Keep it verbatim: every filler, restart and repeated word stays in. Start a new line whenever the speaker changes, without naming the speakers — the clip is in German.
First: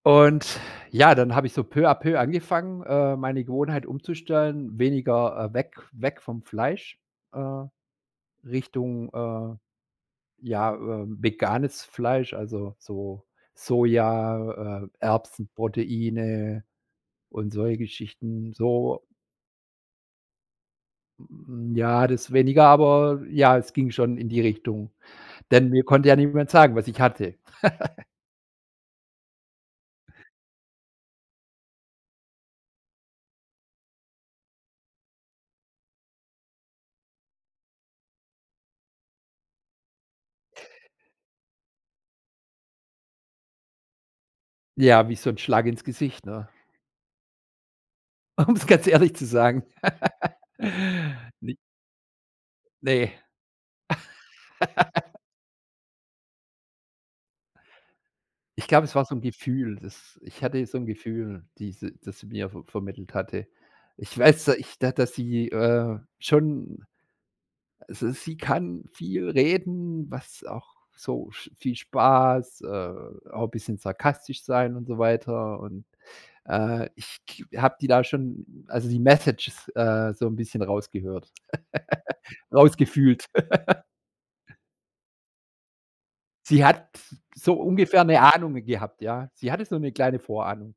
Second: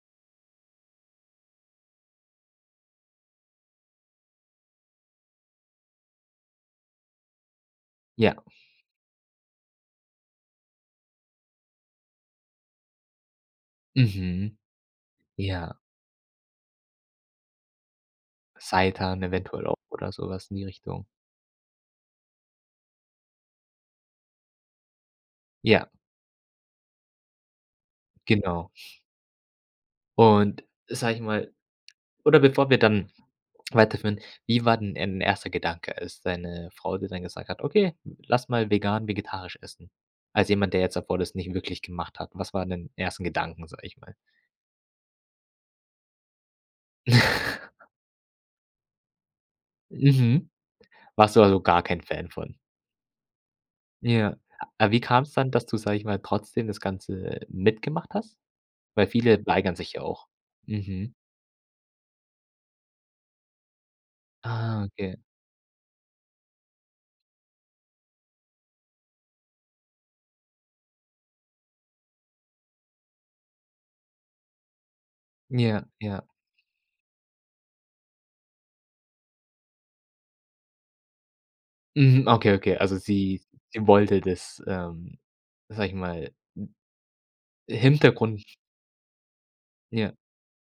Und ja, dann habe ich so peu à peu angefangen, äh, meine Gewohnheit umzustellen, weniger äh, weg weg vom Fleisch, äh,
Ja.
Richtung, äh, ja, ähm, veganes Fleisch, also so
Mhm.
Soja, äh,
Ja.
Erbsen-Proteine und solche Geschichten. So
Seitan eventuell auch oder so was in die Richtung.
Hm, ja, das weniger, aber ja, es ging schon in die Richtung, denn mir
Ja.
konnte ja niemand sagen, was ich hatte.
Genau. Und, sage ich mal oder bevor wir dann weiterführen, wie war denn dein erster Gedanke, als deine Frau dir dann gesagt hat: „Okay, lass mal vegan vegetarisch essen?“ Als jemand, der jetzt davor das nicht wirklich gemacht hat, was waren denn ersten Gedanken, sage ich mal?
Ja, wie so 'n Schlag ins Gesicht, ne? Um es ganz ehrlich zu sagen
Mhm. Warst du
ne?
also gar kein Fan von?
Ne.
Ja. Aber wie kam es dann, dass du, sage ich mal, trotzdem das Ganze mitgemacht hast?
Ich glaube, es war
Weil
so 'n
viele weigern
Gefühl,
sich ja
das
auch.
ich hatte so 'n
Mhm.
Gefühl, die sie das sie mir ver vermittelt hatte. Ich weiß zwar, ich
Ah,
da dass
okay.
sie, äh, schon also, sie kann viel reden, was auch so sch viel Spaß, äh, auch 'n bisschen sarkastisch sein und so weiter.
Ja,
Und,
ja.
äh, ich k habe die da schon also die Messages, äh, so 'n bisschen rausgehört
Mhm, okay, okay, also,
rausgefühlt.
sie sie wollte das, ähm, sage ich mal
Sie hat so ungefähr 'ne
Hintergrund.
Ahnung gehabt, ja. Sie hatte so 'ne
Ja.
kleine Vorahnung.